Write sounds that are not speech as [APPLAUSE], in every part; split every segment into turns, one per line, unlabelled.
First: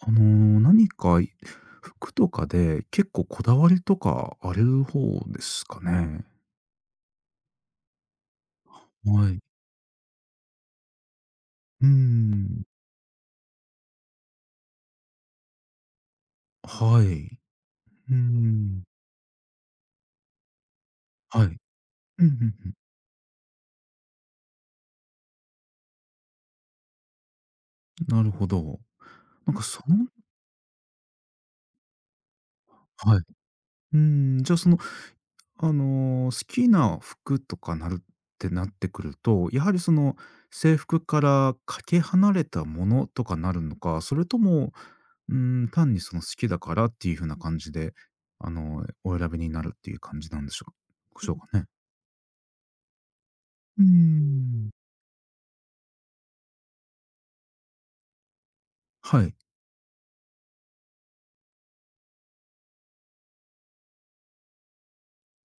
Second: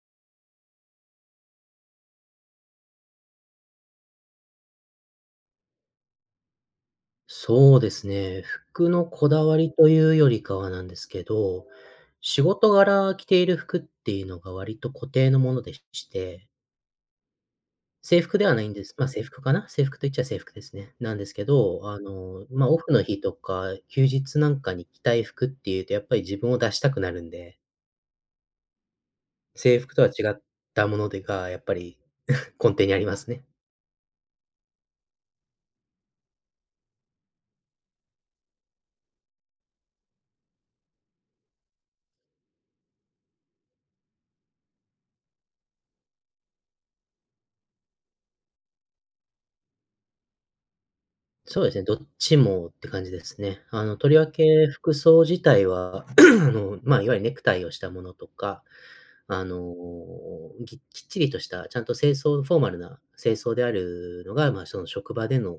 何か服とかで結構こだわりとかある方ですかね？
そうですね。服のこ
はい。
だわりというよりかはなんですけど、
うー
仕
ん。
事柄着ている服っていうのが割と固定のものでして、
はい。うー
制服ではないん
ん。
です。まあ、制服かな制服と言っちゃ制服ですね。なんです
は
け
い。うん、
ど、
うん
まあ、
うん。
オフの日とか休日なんかに着たい服っていうと、やっぱり自分を出したくなるんで、
なるほど。なんか
制
そ
服と
の、
は違ったものでが、やっぱり根底にありま
はい。
すね。
うん、じゃあその、好きな服とかなってくると、やはりその制服からかけ離れたものとかなるのか、それともうーん、単にその好きだからっていう風な感じで、お選びになるっていう感じなんでしょうしょうか
そう
ね？
ですね、どっちもって感じですね。
うー
とりわけ
ん。
服装自体は、[CLEARS THROAT] まあ、いわゆるネクタイをしたものとか、
はい。
あの、きっちりとした、ちゃんと清装フォーマルな清装であるのが、まあ、その職場での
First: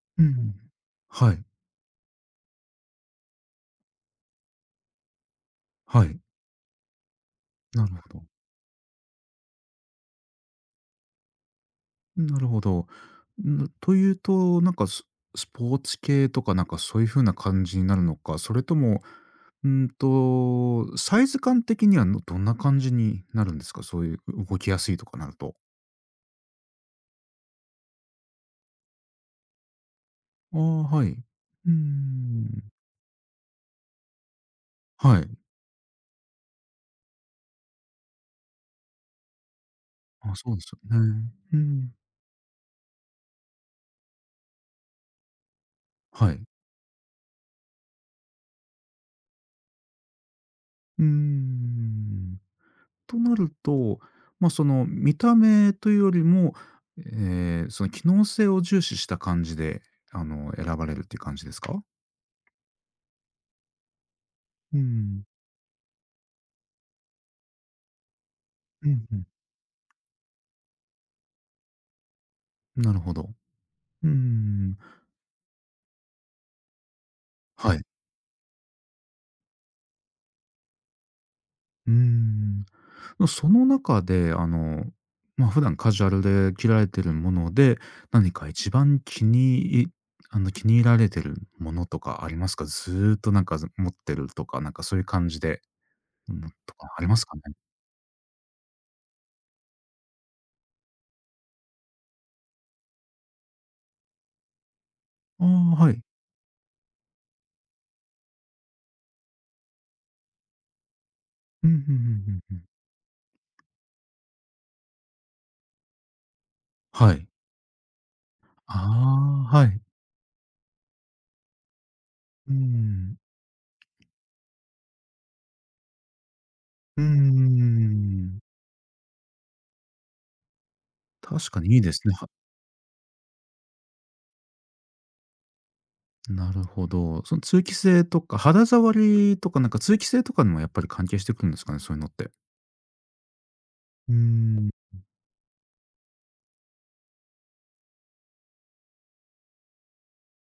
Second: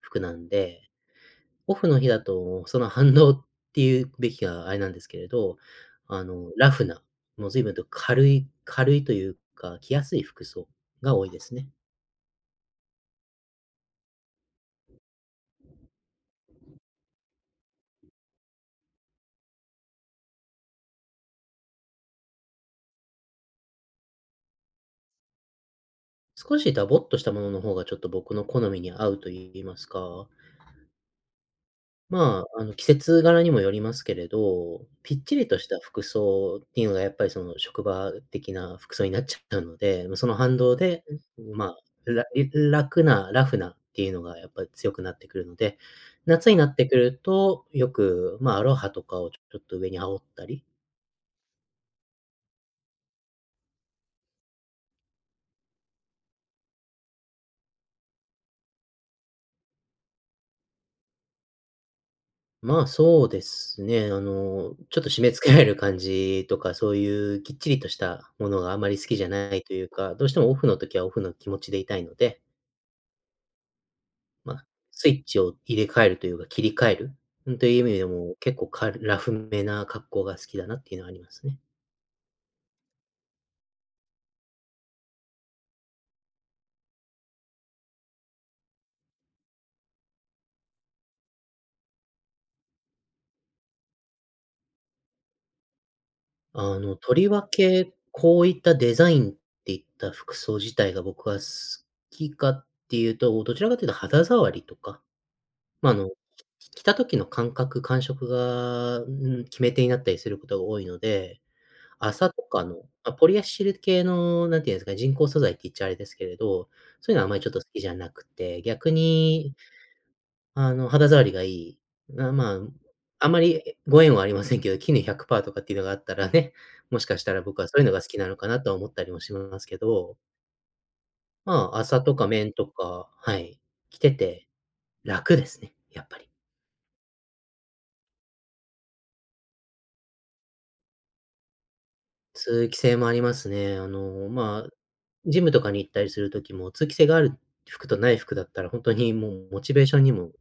服
う
なん
ん。
で、
はい。
オフの日だとその反動っていうべきがあれなんですけれど、
はい。
ラフな、もう随分と
なるほど。
軽い軽いというか、着やすい服装が多いですね。
なるほど。ん、というと、なんか、スポーツ系とかなんかそういう風な感じになるのか、それとも、サイズ感的にはのどんな感じになるんですか？そういう動きやすいとかなると。
少しダボっとしたものの方がちょっと僕の好みに合うと言いますか。
ああ、はい。うー
まあ、
ん。
季節柄にもよりますけれど、ぴ
は
っち
い。
りとした服装っていうのがやっぱりその職場的な服装になっちゃうので、そ
あ、
の
そう
反
です
動
よ
で、
ね。う
ま
ん。
あ、ら楽な、ラフなっていうのがやっぱり強くなってくるので、
はい。
夏になってくると、よく、まあ、アロハとかをちょっと上に羽織ったり、
うーん。となると、まあ、その、見た目というよりも、えその、機能性を重視した感じで、選ばれるっていう感じですか？
まあ、そうですね、
う
ちょっと締
ん。
め付けられる感じとか、そういうきっちりとしたものがあ
う
まり好
んう
きじ
ん。
ゃないというか、どうしてもオフの時はオフの気持ちでいたいので。
なるほど。うー
まあ、
ん。
スイッチを入れ替えるというか、切り替える、うん、という
は
意
い。
味でも、結構ラフめな格好が好きだなっていうのはありますね。
うーん。その中で、まあ、普段カジュアルで着られてるもので、何か一番気に入りあの、気に入られてるものとかありますか？ずーっとなんか、持ってるとか、なんかそういう感じで、うん、とかあり
と
ます
り
かね？
わけ、こういったデザインっていった服装自体が僕は好きかっていうと、どちらかというと肌触りとか、
ああ、
ま
は
あ、
い。
着た時の感覚、感触が、うん、決め手になったりすることが多いので、
うんうんうん
麻
うん、
と
うん。
かの、まあ、ポリアシル系の、なんていうんですかね人工素材って言っちゃあれですけれど、そう
は
いうのはあ
い。
まりちょっと好きじゃなくて、逆
あ
に
あ、はい。
肌触りがいい、あ、
う
まあ、
ん。
あまりご縁はありませんけど、絹100%とかっていうのがあったらね、[LAUGHS] も
うー
しかしたら僕はそういうのが好きなの
ん。
かなとは思ったりもしますけど、
確か
ま
にい
あ、
いで
麻
すね。
と
は、
か綿とか、はい、着てて楽ですね、やっぱり。
なるほど。その通気性とか、肌触りとか、なんか通気性とかにもやっぱり関係してくるんですかね、そういうのって。
通気性もありますね。
うー
ま
ん、
あ、ジムとかに行ったりする時も、通気性がある服とない服だったら、本当にもうモチベーションにも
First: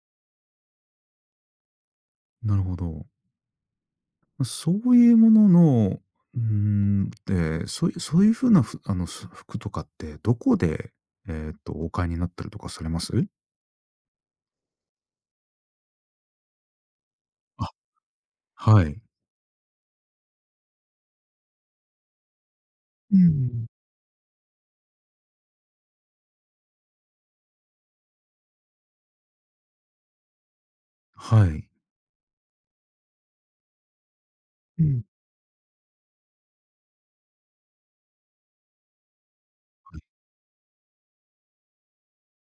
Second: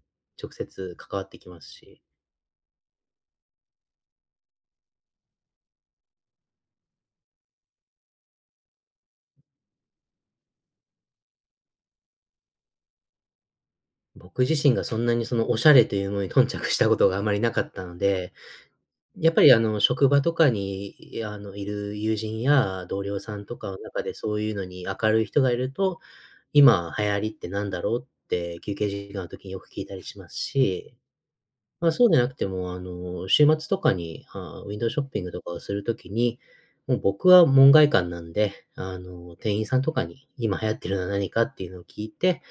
直接関わってきますし、
なるほど。そういうものの、うーん、で、そういう風なふあの、す服とかってどこで、えっと、お買いになったりとかされます？
僕自身がそんなにそのおしゃれというものに頓着したことがあまりなか
あ、
ったので、
はい。
やっぱり職場とかにいる友人や同
う
僚さんと
ん。
かの中でそういうのに明るい人がいると、今流行りってなんだろうって休憩時間の時によく聞いたりしますし、
はい。
まあ、そうでなくても週末とかに、ウィン
う
ドウショ
ん。
ッピングとかをする時に、もう僕は門外漢なんで、店員さんと
はい。
かに今流行ってるのは何かっていうのを聞いて、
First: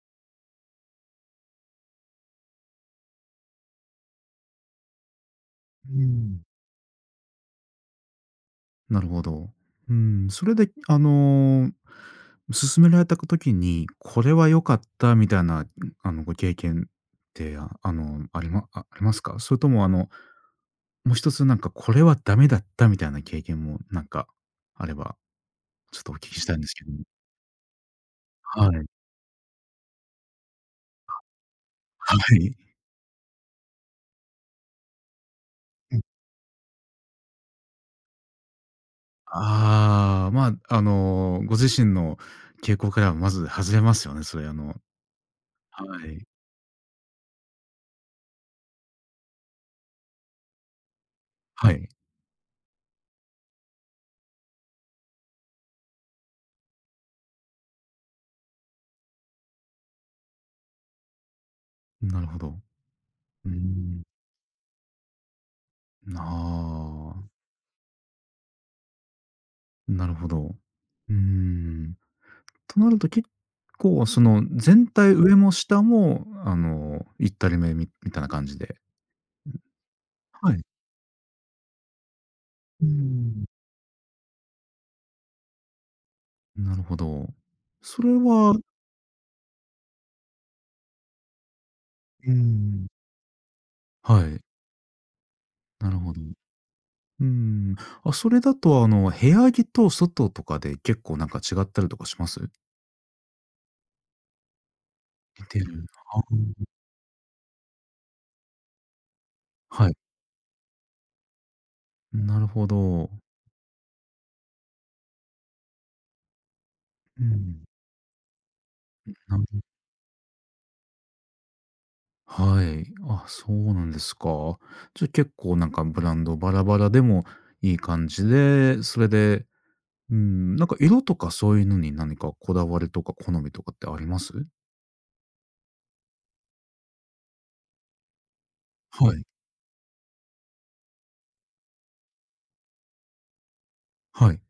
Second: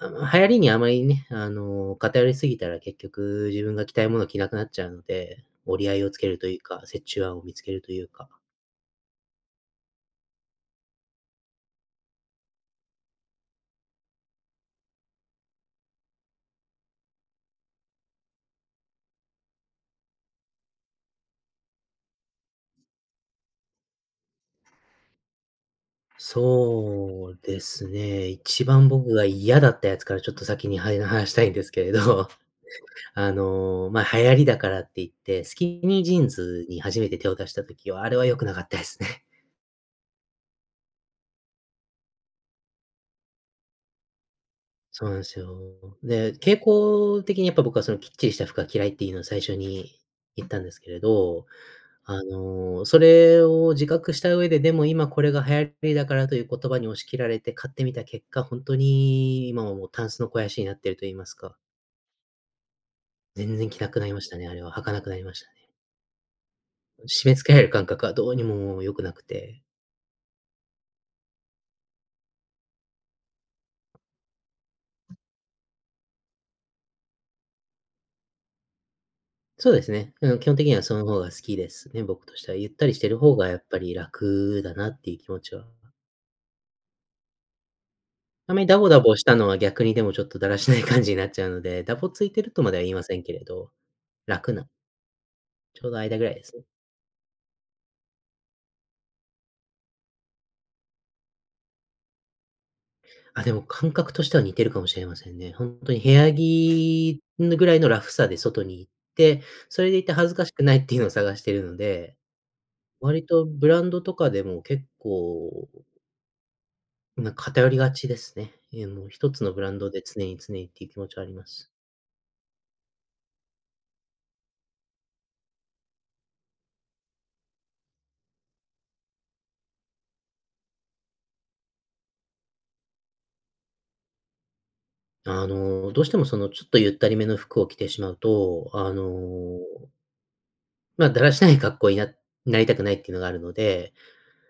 流行りにあまりね、偏りすぎたら結局自分が着たいものを着なくなっちゃうので、折り合
う
いをつける
ん。
というか、折衷案を見つけるというか。
なるほど。うん、それで、勧められた時に、これは良かったみたいな、あの、ご経験って、ああの、ありまあありますか？それとも、あの、もう一つなんかこれはダメだったみたいな経験もなんかあれば、ちょっとお聞きしたいんですけども。
そうですね、一
はい。
番僕が嫌だったやつからちょっと先に、話したいんですけれど、
はい。
[LAUGHS] まあ、流行りだからって言って、スキニージーンズに初めて手を出した時は、あれは良くなかったですね。
ああ、まあ、あのー、ご自身の傾向からはまず外れますよね、それ、あの、
[LAUGHS] そうなんですよ。
はい。
で、傾向的にやっぱ僕はそのきっちりした服が嫌いっていうのを最初に言ったんですけれど、
はい。
それを自覚した上で、でも今これが流行りだからという言葉に押し切られて買ってみた結果、本当に今はもうタンスの肥やしになっていると言いますか、
なるほど。うー
全然着なく
ん。
なりましたね、あれは。履かなくなりましたね。
ああ。
締め付けられる感覚はどうにも良くなくて。
なるほど。うーん。となると結構その全体上も下もあの、行ったりめみみたいな感じで。
そうですね、基
は
本
い。
的にはその方が好きですね、僕としては。ゆっ
う
た
ー
りしてる方
ん。
がやっぱり楽だなっていう気持ちは。
なるほど。それは
あ
う
まりダボダボしたのは逆にでもちょっとだらしない感じになっちゃうので、ダボつ
ー
いてるとまでは
ん。
言いませんけれど、
はい、
楽な、ちょ
な
う
る
ど
ほ
間
ど。
ぐら
う
いですね。
ーん。あ、それだとあの部屋着と外とかで結構なんか違ったりとかします？
あ、でも感覚としては似てるかもしれません
似
ね。
て
ほん
る。
とに部
あ
屋着のぐらいのラフさで外に行って、そ
あ、は
れ
い。
でいて恥ずかしくないっていうのを探してるので、
なるほど。
割とブランドとかでも結構、
う
なんか
ん。
偏りがちですね。え、もう1つのブラ
な
ンドで常に常にっていう気持ちはあります。
はい。あ、そうなんですか。じゃ、結構なんかブランドバラバラでもいい感じで、それで、うん、なんか色とかそういうのに何かこだわりとか好みとかってあります？
どうしてもそのちょっとゆったりめの服を着てしまうと、
はい。
だらしない格好になりたくないっていうのがあるので、
はい。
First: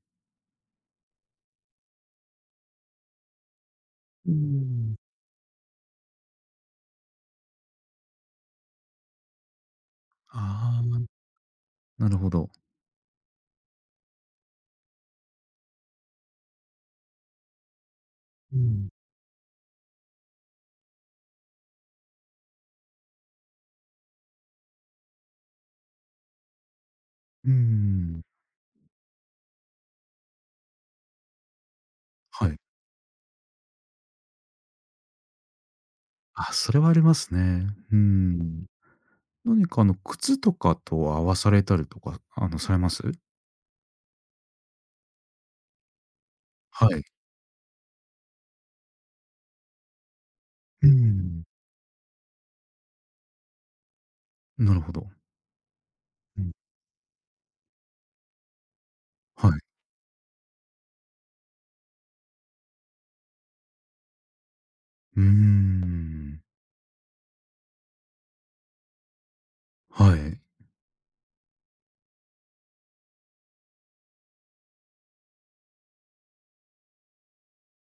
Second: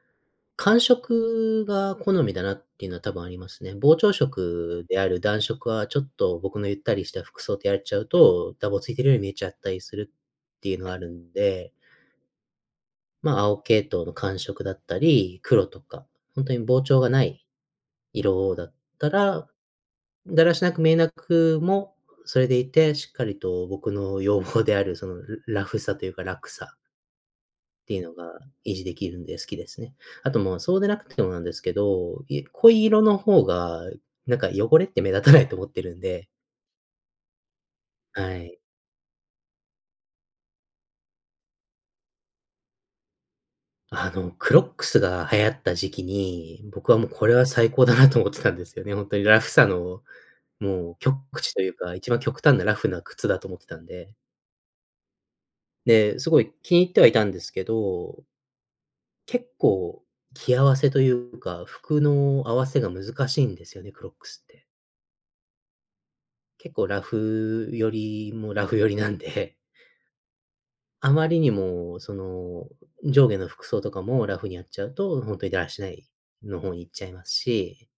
間食が好みだなっていうのは多分ありますね。膨張
うー
食
ん。
である暖色は、ちょっと僕のゆったりした服装でやっちゃうと、ダボついてるように見えちゃったりするっていう
あ
のがあ
あ、
るんで、
なるほど。
まあ、青系統の間色だったり、黒とか、本当に膨張がない色
う
だっ
ん。
たら、だらしなく見えなくも、それでいて、しっかりと僕の要望であるその、ラフさというか楽さ
うー
っていうの
ん、
が維持できるんで好きですね。あと、もう、そうでなくてもなんですけど、
はい。
濃い色の方が、なんか汚れって目立たないと思ってるんで、
あ、それはありますね。うー
はい。
ん。何かあの靴とかと合わされたりとか、あの、されます？
クロックスが流行った時期に、
は
僕は
い。
もうこれは最高だなと思ってたんですよね。ほんとにラフさの、
うー
もう極
ん、
致というか、一番極端なラフな靴だと思ってたんで。
なるほど。
で、す
う
ご
ん。
い気に入ってはいたんですけど、結
はい。
構着合わせというか、服の合わせが難しいんですよね、クロックスって。
うーん、
結構ラフよりもラフよりなんで、
はい。
あまりにもその、上下の服装とかもラフにやっちゃうと、ほんとにだらしないの方に行っちゃいますし、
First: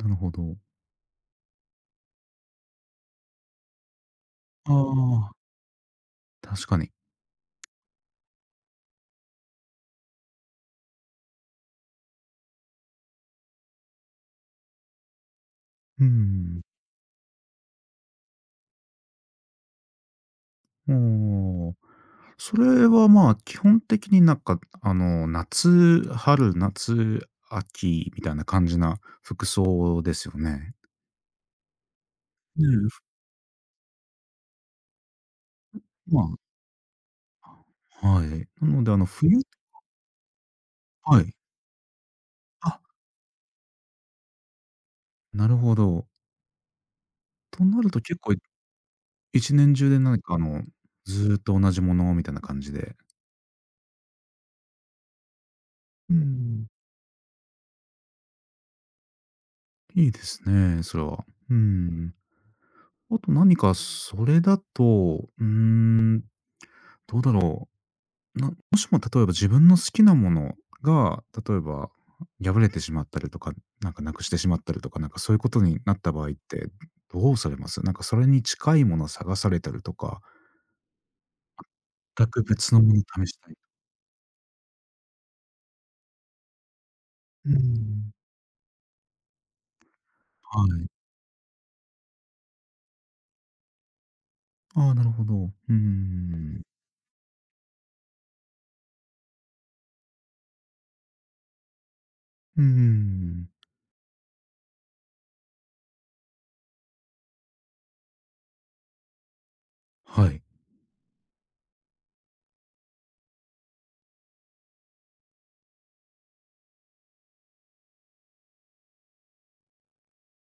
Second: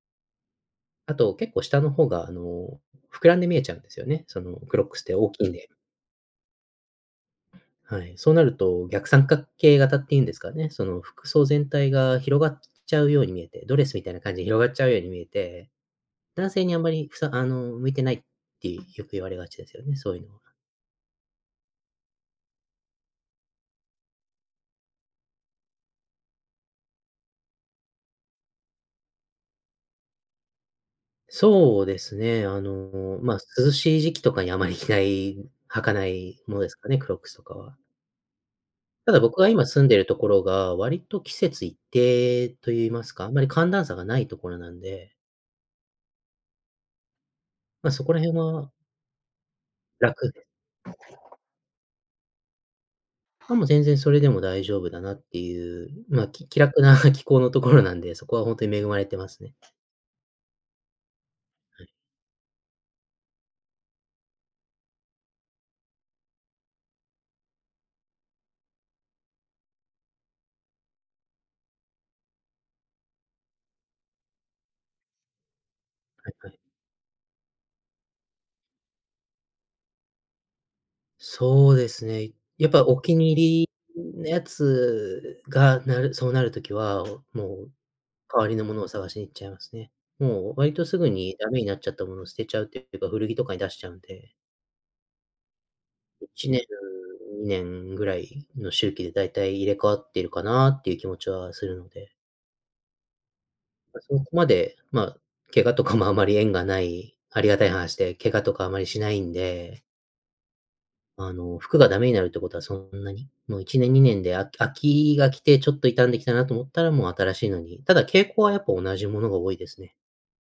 なるほど。
あと結構下の方が膨らんで見えちゃうんですよね、その
あ
クロックスって大き
あ。
いんで。
確かに。
はい、そうなると逆三角形型っていうんですかね、その服装全体が広がっちゃうように見えて、ドレスみたいな感じで広がっちゃうように見えて、
う
男
ん。
性にあんまりふさあの、向いてないってよく言われがちですよね、そういうのは。
おお。それは、まあ、基本的になんか、あの、夏、春、夏、秋みたいな感じな服装ですよね？
そうですね。
ねえ、ふ、
まあ、涼しい時期とかにあまり着ない、履かな
まあ、
いものですかね、クロックスとかは。
はい。なので、あの、
ただ
冬、
僕が今住んでるところが、割
は
と
い。
季節一定と
あ、
言いますか、あまり寒暖差がないところなんで、
なるほど。とな
ま
る
あ、
と
そこ
結
ら
構
辺は
一年中で何
楽で
か、あ
す。
の、ずーっと同じものみたいな感じで。
まあ、もう全然それでも大丈夫だなっていう、
う
まあ、き気
ん。
楽な [LAUGHS] 気候のところなんで、そこは本当に恵まれてますね。
いいですね、それは。うん。あと何かそれだと、うーん、どうだろう。もしも例えば自分の好きなものが、例えば破れてしまったりとか、なんかなくしてしまったりとか、なんかそういうことになった場合
は
っ
いはい。
て、どうされます、なんかそれに近いものを探されたりとか、
そうです
全
ね。
く
やっ
別の
ぱ
もの
お
を
気
試
に
したい。
入りのやつが、そうなるときは、
うー
も
ん。
代わりのものを探しに行っちゃいますね。もう
は
割と
い。
すぐにダメになっちゃったものを捨てちゃうっていうか、古着とかに出しちゃうんで、
ああ、なるほど。うー
1
ん。
年、2年ぐらいの周期でだいたい入れ替わってるかなっていう気持ちはするので、
うーん。
ま、そこまで、まあ、怪我とかもあまり縁がない、ありがたい話で、怪我とかあまりしないんで、
はい。
服がダメになるってことはそんなに、もう1年、2年で飽きが来てちょっと傷んできたなと思ったらもう新しいのに、ただ傾向はやっぱ同じものが多いですね。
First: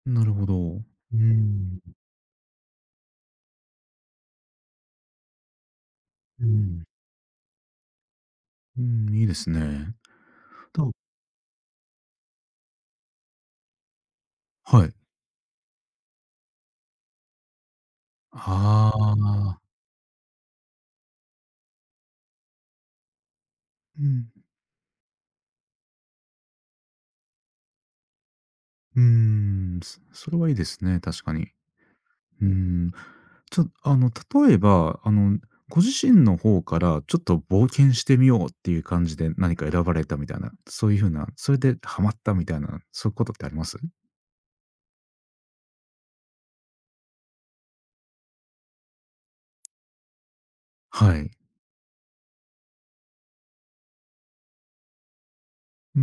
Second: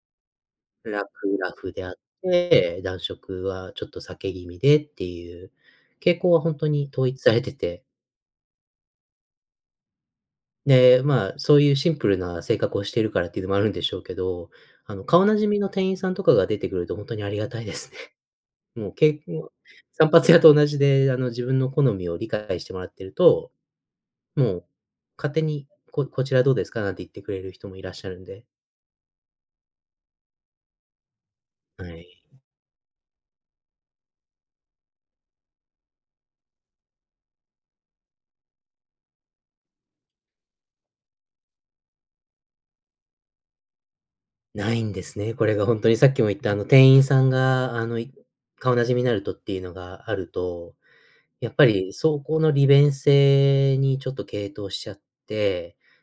なるほど。う
ラ
ー
フラフ
ん。
であって、暖色はちょっと避け気味でっていう傾向は
うー
ほんと
ん。
に統一されてて、
うーん、いいですね。と、
で、まあ、そういうシンプルな性格をしているからっていうのもあるんでしょうけど、
はい。
顔なじみの店員さんとかが出てくるとほんとにありがたいですね。[LAUGHS] も
あ
う、けもう
あ。
散髪屋と同じで、自分の好みを理解してもらってると、
うん。
もう勝手に、こちらどうですか？なんて言ってくれる人もいらっしゃるんで、
うーん、そ、それはいいですね、確かに。
はい。
うーん。ちょあの、例えば、あの、ご自身の方からちょっと冒険してみようっていう感じで何か選ばれたみたいな、そういうふうな、それでハマったみたいな、そういうことってあります？
ないんですね。これが本当にさっきも言った店員さんが顔なじみになるとっていうのがあると、
はい。
やっぱりそこの利便性にちょっと傾倒しちゃって、
うー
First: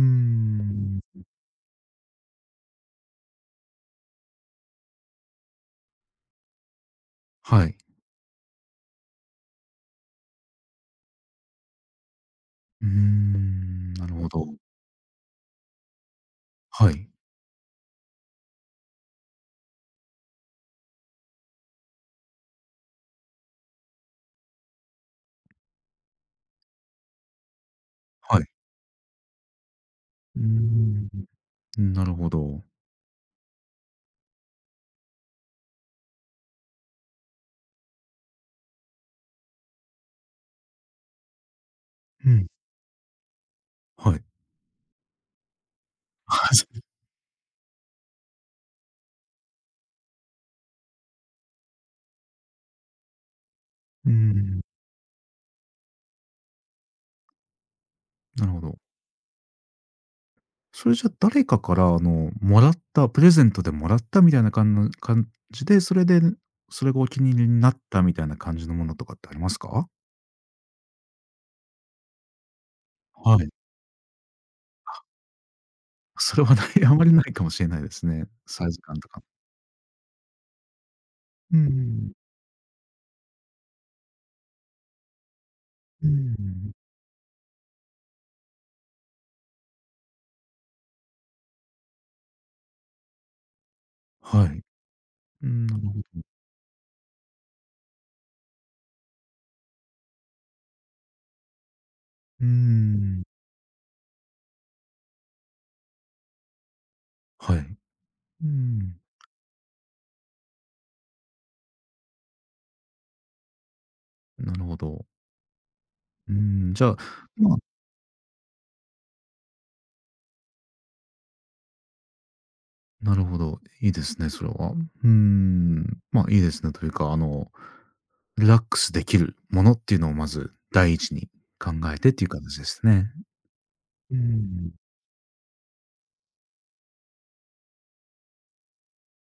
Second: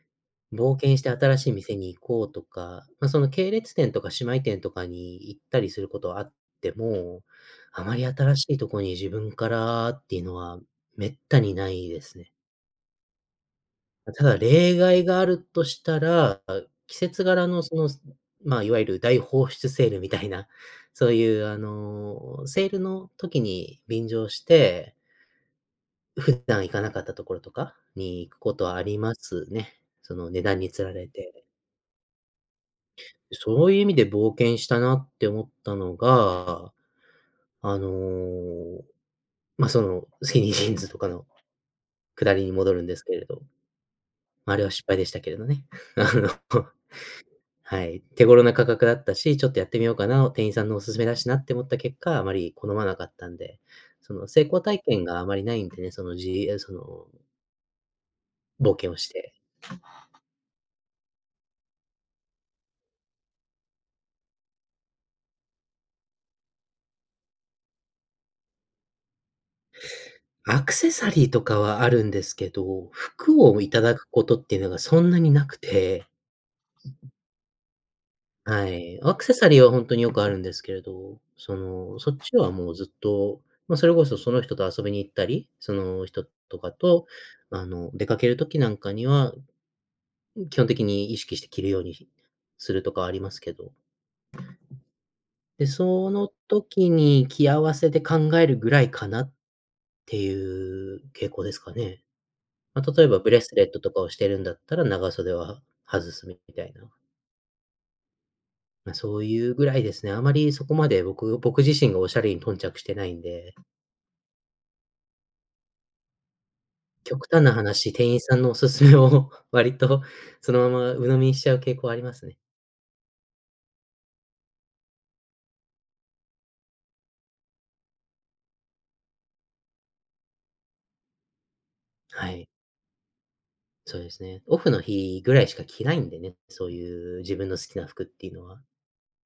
冒険
ん。
して新しい店に行こうとか、ま、その系列店とか姉妹店とかに行ったりすることはあっても、
はい。
あまり新しいとこに自分からっていうのは滅多にないですね。
うーん、なる
た
ほ
だ
ど。
例外があるとしたら、
は
季
い。
節柄のその、まあ、いわゆる大放出セールみたいな、そういうセールの時に便乗して、普段行かなかったところとかに行く
はい。
ことはありますね。その
う
値段に釣られ
ー
て。
ん、なるほど。
そういう意味で冒険したなって思ったのが、あの、ま、そのスキニージーンズとかのく
う
だり
ん、
に戻るんですけれど、
はい。
あれは失敗でしたけれどね。[LAUGHS] あ
[LAUGHS]
の
あ、そ
はい、手頃な価格だったし、ちょっとやってみようかな、店員さんのおすすめだしなって思った結果、あまり好まなかったんで、
う。うー
その成
ん、
功体験があまりないんでね、そのじえ、その
なるほ
冒
ど。
険をして。
それじゃ誰かからあの、もらったプレゼントでもらったみたいな感じで、それで、それがお気に入りになったみたいな感じのものとかってありますか？
アクセサリーとかはあるんですけど、
は
服
い。
をいただくことっていうのがそんなになくて、
それはない、あまりないかもしれないですね。サ
は
イズ感
い。
と
ア
か。
クセサリーは本当によくあるんですけれど、
う
その、そ
ん、
っちはもうずっと、まあ、それこそその人と遊びに行ったり、その
う
人とか
ん。
と、出かける時なんかには、基本的に意識して着るようにするとかはありますけど。
はい。うん、
で、
なるほ
そ
ど。
の時に着合わせで考えるぐらいかなっていう傾向ですかね。
うー
まあ、例えば
ん、
ブレスレットとかをしてるんだったら、長袖は外すみたいな。
はい。う
まあ、
ん、
そういうぐらいですね。あまりそこまで僕自身がおしゃれに頓着してないんで、
なるほど。うん、じゃあ、
極端
ま
な
あ、
話、店員さんのおすすめを [LAUGHS] 割とそのまま鵜呑みにしちゃう傾向ありますね。
なるほど、いいですね、それは。うん、まあ、いいですねというか、あの、リラックスできるものっていうのをまず第一に考えてっていう
はい。
形ですね。
そうで
う
すね。オフ
ん。
の日ぐらいしか着ないんでね、そういう自分の好きな服っていうのは。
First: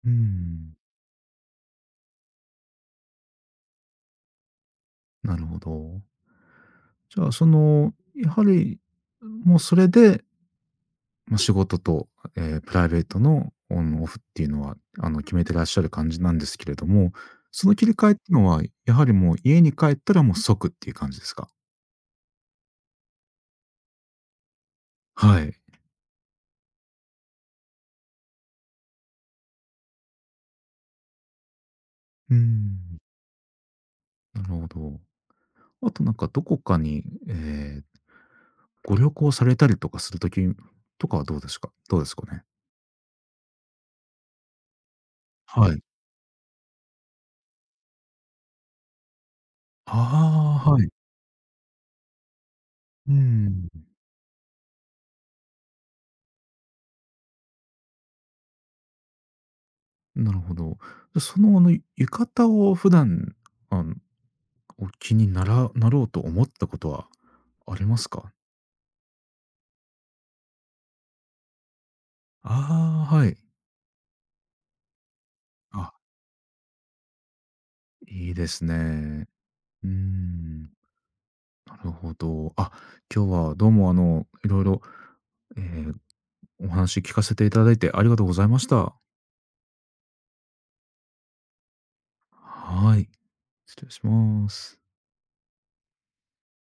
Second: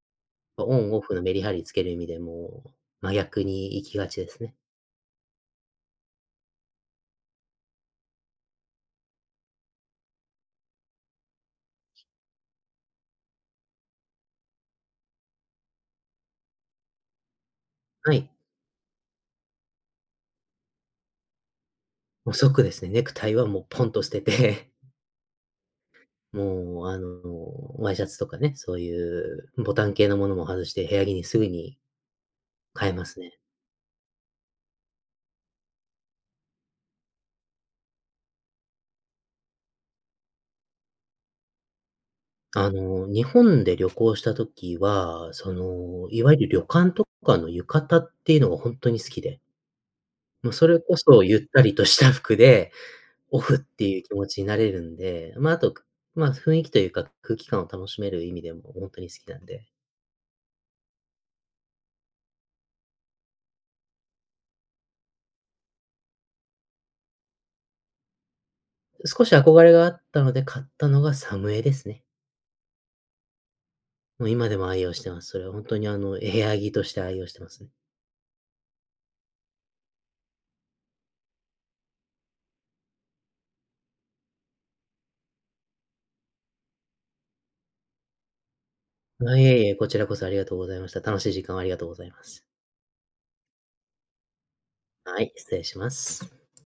う
オ
ん、
ンオフのメリハリつける意味でも真逆に行きがちですね。
なるほど。じゃあその、やはり、もうそれで、ま、仕事と、ええ、プライベートのオンオフっていうのは、あの、決めてらっしゃる感じなんですけれども、その切り替え
は
って
い。
のは、やはりもう家に帰ったらもう即っていう感じですか？
もう即ですね、ネクタイはもうポンと捨てて、
はい。
[LAUGHS] もうワイシャツとかね、そういうボタン系のものも外して部屋着にすぐに
うー
変え
ん、
ますね。
なるほど。あとなんかどこかに、ええご旅行されたりとかするときとかはどうですかね？
日本で旅行した時は、そ
はい。
の、いわゆる旅館とかの浴衣っていうのが本当に好きで、もう
あ
そ
あ、
れ
はい。
こそゆったりとした服で、
う
オフっ
ん。
ていう気持ちになれるんで、まあ、あと、まあ雰囲気というか、空気感を楽しめる意味でも本当に好きなんで、
なるほど。でその、あの、浴衣を普段、あの、お気にならなろうと思ったことはありますか？
少し憧れがあったので買ったのがサムエですね。
ああ、はい。
もう今でも愛用してます。それは本当に
あ、
部屋着として愛用してますね。
いいですね。うーん、なるほど。あ、今日はどうも、あの、いろええ、お話聞かせていただいてありがとうございました。
あ、いえいえ、こちらこそありがとうございました。楽しい時間をありがとうございます。
はい、失礼します。
はい、失礼します。